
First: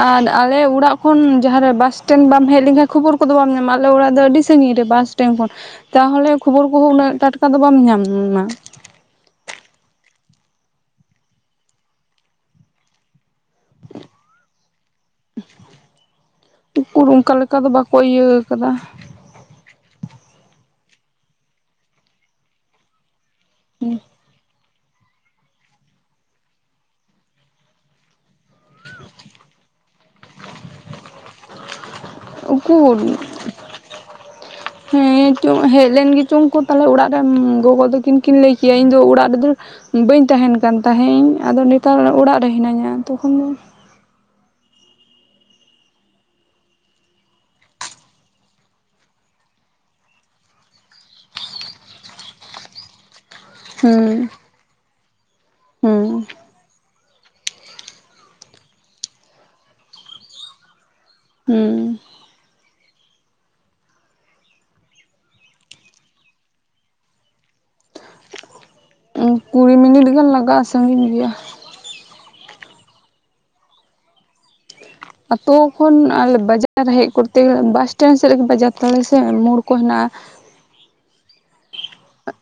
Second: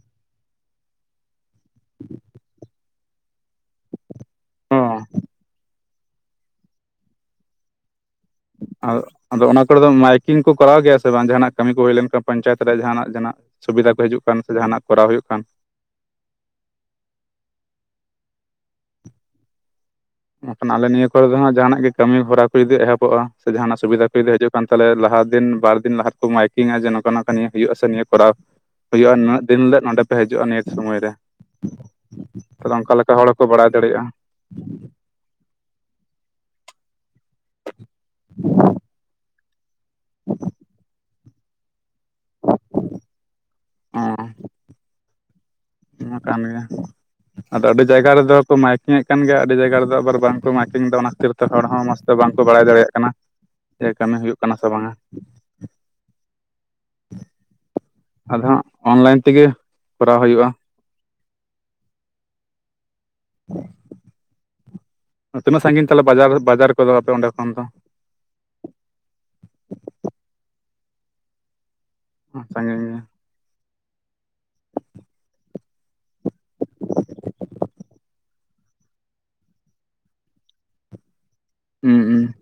ᱟᱨ ᱟᱞᱮ ᱚᱲᱟᱜ ᱠᱷᱚᱱ ᱡᱟᱦᱟᱸ ᱨᱮ ᱵᱟᱥ ᱥᱴᱮᱱ ᱵᱟᱢ ᱦᱮᱡ ᱞᱮᱱᱠᱷᱟᱱ ᱠᱷᱚᱵᱚᱨ ᱠᱚᱫᱚ ᱵᱟᱢ ᱧᱟᱢᱟ ᱟᱞᱮ ᱚᱲᱟᱜ ᱫᱚ ᱟᱹᱰᱤ ᱥᱟᱺᱜᱤᱧ ᱨᱮ ᱦᱚᱸ ᱵᱟᱥᱼᱼ [unintelligible] ᱠᱷᱚᱱ ᱛᱟᱦᱚᱞᱮ ᱠᱷᱚᱵᱚᱨ ᱠᱚᱦᱚᱸ ᱩᱱᱟᱹᱜ ᱴᱟᱴᱠᱟ ᱫᱚ ᱵᱟᱢ ᱧᱟᱢᱟ ᱟᱨ ᱟᱫᱚ ᱚᱱᱟ ᱠᱚᱨᱮ ᱫᱚ ᱢᱟᱭᱠᱤᱝ ᱠᱚ ᱠᱚᱨᱟᱣ ᱜᱮᱭᱟ ᱥᱮ ᱵᱟᱝ ᱡᱟᱦᱟᱱᱟᱜ ᱠᱟᱢᱤ ᱠᱚ ᱦᱩᱭ ᱞᱮᱱ ᱠᱷᱟᱱ ᱯᱚᱧᱪᱟᱭᱮᱛ ᱨᱮ ᱡᱟᱦᱱᱟᱜ ᱡᱟᱦᱱᱟᱜᱼᱼ ᱥᱩᱵᱤᱫᱷᱟ ᱠᱚ ᱦᱤᱡᱩᱜ ᱠᱟᱱ ᱥᱮ ᱡᱟᱦᱟᱱᱟᱜ ᱠᱚᱨᱟᱣ ᱦᱩᱭᱩᱜ ᱠᱟᱱ ᱩᱠᱩᱨ ᱚᱱᱠᱟ ᱞᱮᱠᱟ ᱫᱚ ᱵᱟᱠᱚ ᱤᱭᱟᱹ ᱠᱟᱫᱟ ᱢᱮᱱ ᱠᱷᱟᱱ ᱟᱞᱮ ᱱᱤᱭᱟᱹ ᱠᱚᱨᱮ ᱫᱚ ᱦᱟᱸᱜ ᱡᱟᱦᱟᱱᱟᱜ ᱜᱮ ᱠᱟᱹᱢᱤ ᱦᱚᱨᱟ ᱠᱚ ᱡᱩᱫᱤ ᱮᱦᱚᱵᱚᱜᱼᱟ ᱥᱮ ᱡᱟᱦᱟᱱᱟᱜ ᱥᱩᱵᱤᱫᱷᱟ ᱠᱚ ᱦᱤᱡᱩᱜ ᱛᱟᱦᱚᱞᱮ ᱞᱟᱦᱟ ᱫᱤᱱ ᱵᱟᱨ ᱫᱤᱱ ᱞᱟᱦᱟ ᱛᱮᱠᱚ ᱢᱟᱭᱠᱤᱝᱟ ᱡᱮ ᱱᱚᱝᱠᱟ ᱱᱚᱝᱠᱟ ᱱᱤᱭᱟᱹ ᱦᱩᱭᱩᱜᱼᱟ ᱥᱮ ᱱᱤᱭᱟᱹ ᱠᱚᱨᱟᱣᱼᱼ ᱦᱩᱭᱩᱜᱼᱟ ᱱᱤᱱᱟᱹᱜ ᱫᱤᱱ ᱦᱤᱞᱳᱜ ᱱᱚᱰᱮ ᱯᱮ ᱦᱤᱡᱩᱜᱼᱟ ᱱᱤᱭᱟᱹ ᱥᱚᱢᱚᱭ ᱨᱮ ᱛᱟᱦᱚᱞᱮ ᱚᱱᱠᱟ ᱩᱠᱩᱨ ᱞᱮᱠᱟ ᱦᱚᱲ ᱦᱚᱸᱠᱚ ᱵᱟᱲᱟᱭ ᱫᱟᱲᱮᱭᱟᱜᱼᱟ ᱦᱮᱸ ᱪᱚᱝ ᱦᱮᱡ ᱞᱮᱱ ᱜᱮᱪᱚᱝ ᱠᱚ ᱛᱟᱦᱞᱮ ᱚᱲᱟᱜ ᱨᱮᱱ ᱜᱚᱜᱚ ᱛᱟᱹᱠᱤᱱ ᱠᱤᱱ ᱞᱟᱹᱭ ᱠᱮᱭᱟ ᱤᱧ ᱫᱚ ᱚᱲᱟᱜ ᱨᱮᱫᱚᱼᱼ ᱵᱟᱹᱧ ᱛᱟᱦᱮᱱ ᱠᱟᱱ ᱛᱟᱦᱮᱸ ᱤᱧ ᱟᱫᱚ ᱱᱮᱛᱟᱨ ᱚᱲᱟᱜ ᱨᱮ ᱦᱤᱱᱟᱹᱧᱟ ᱛᱚᱠᱷᱚᱱ ᱫᱚ ᱦᱮᱸ ᱢᱟ ᱠᱟᱹᱢᱤ ᱢᱮ ᱟᱫᱚ ᱟᱹᱰᱤ ᱡᱟᱭᱜᱟ ᱨᱮᱫᱚ ᱠᱚ ᱢᱟᱭᱠᱤᱝ ᱮᱫ ᱠᱟᱱ ᱜᱮᱭᱟ ᱟᱹᱰᱤ ᱡᱟᱭᱜᱟ ᱨᱮᱫᱚ ᱟᱵᱟᱨ ᱵᱟᱝ ᱠᱚ ᱢᱟᱭᱠᱤᱝ ᱮᱫᱟ ᱚᱱᱟ ᱠᱷᱟᱹᱛᱤᱨ ᱡᱚᱛᱚ ᱦᱚᱲ ᱦᱚᱸ ᱢᱚᱡᱽ ᱛᱮ ᱵᱟᱝ ᱠᱚ ᱵᱟᱲᱟᱭ ᱫᱟᱲᱮᱭᱟᱜ ᱠᱟᱱᱟ ᱡᱮ ᱠᱟᱹᱢᱤ ᱦᱩᱭᱩᱜ ᱠᱟᱱᱟ ᱥᱮ ᱵᱟᱝᱟ ᱦᱮᱸ ᱟᱫᱚ ᱦᱟᱸᱜ ᱚᱱᱞᱟᱭᱤᱱ ᱛᱮᱜᱮ ᱠᱚᱨᱟᱣ ᱦᱩᱭᱩᱜᱼᱟ ᱦᱮᱸ ᱛᱤᱱᱟᱹᱜ ᱥᱟᱺᱜᱤᱧ ᱛᱟᱞᱮ ᱵᱟᱡᱟᱨ ᱵᱟᱡᱟᱨ ᱠᱚᱫᱚ ᱟᱯᱮ ᱚᱸᱰᱮ ᱠᱷᱚᱱ ᱫᱚᱼᱼ ᱠᱩᱲᱤ ᱢᱤᱱᱤᱴ ᱜᱟᱱ ᱞᱟᱜᱟᱜᱼᱟ ᱥᱟᱺᱜᱤᱧ ᱜᱮᱭᱟ [unintelligible] ᱟᱛᱳ ᱠᱷᱚᱱ ᱟᱞᱮ ᱵᱟᱡᱟᱨ ᱦᱮᱡ ᱠᱚᱨᱛᱮ ᱜᱮᱞᱮ ᱵᱟᱥᱴᱮᱱᱰ ᱥᱮᱫ ᱨᱮᱜᱮ ᱵᱟᱡᱟᱨ ᱛᱟᱞᱮ ᱥᱮ ᱢᱳᱲ ᱠᱚ ᱦᱮᱱᱟᱜᱼᱟ ᱦᱩᱸ ᱦᱩᱸ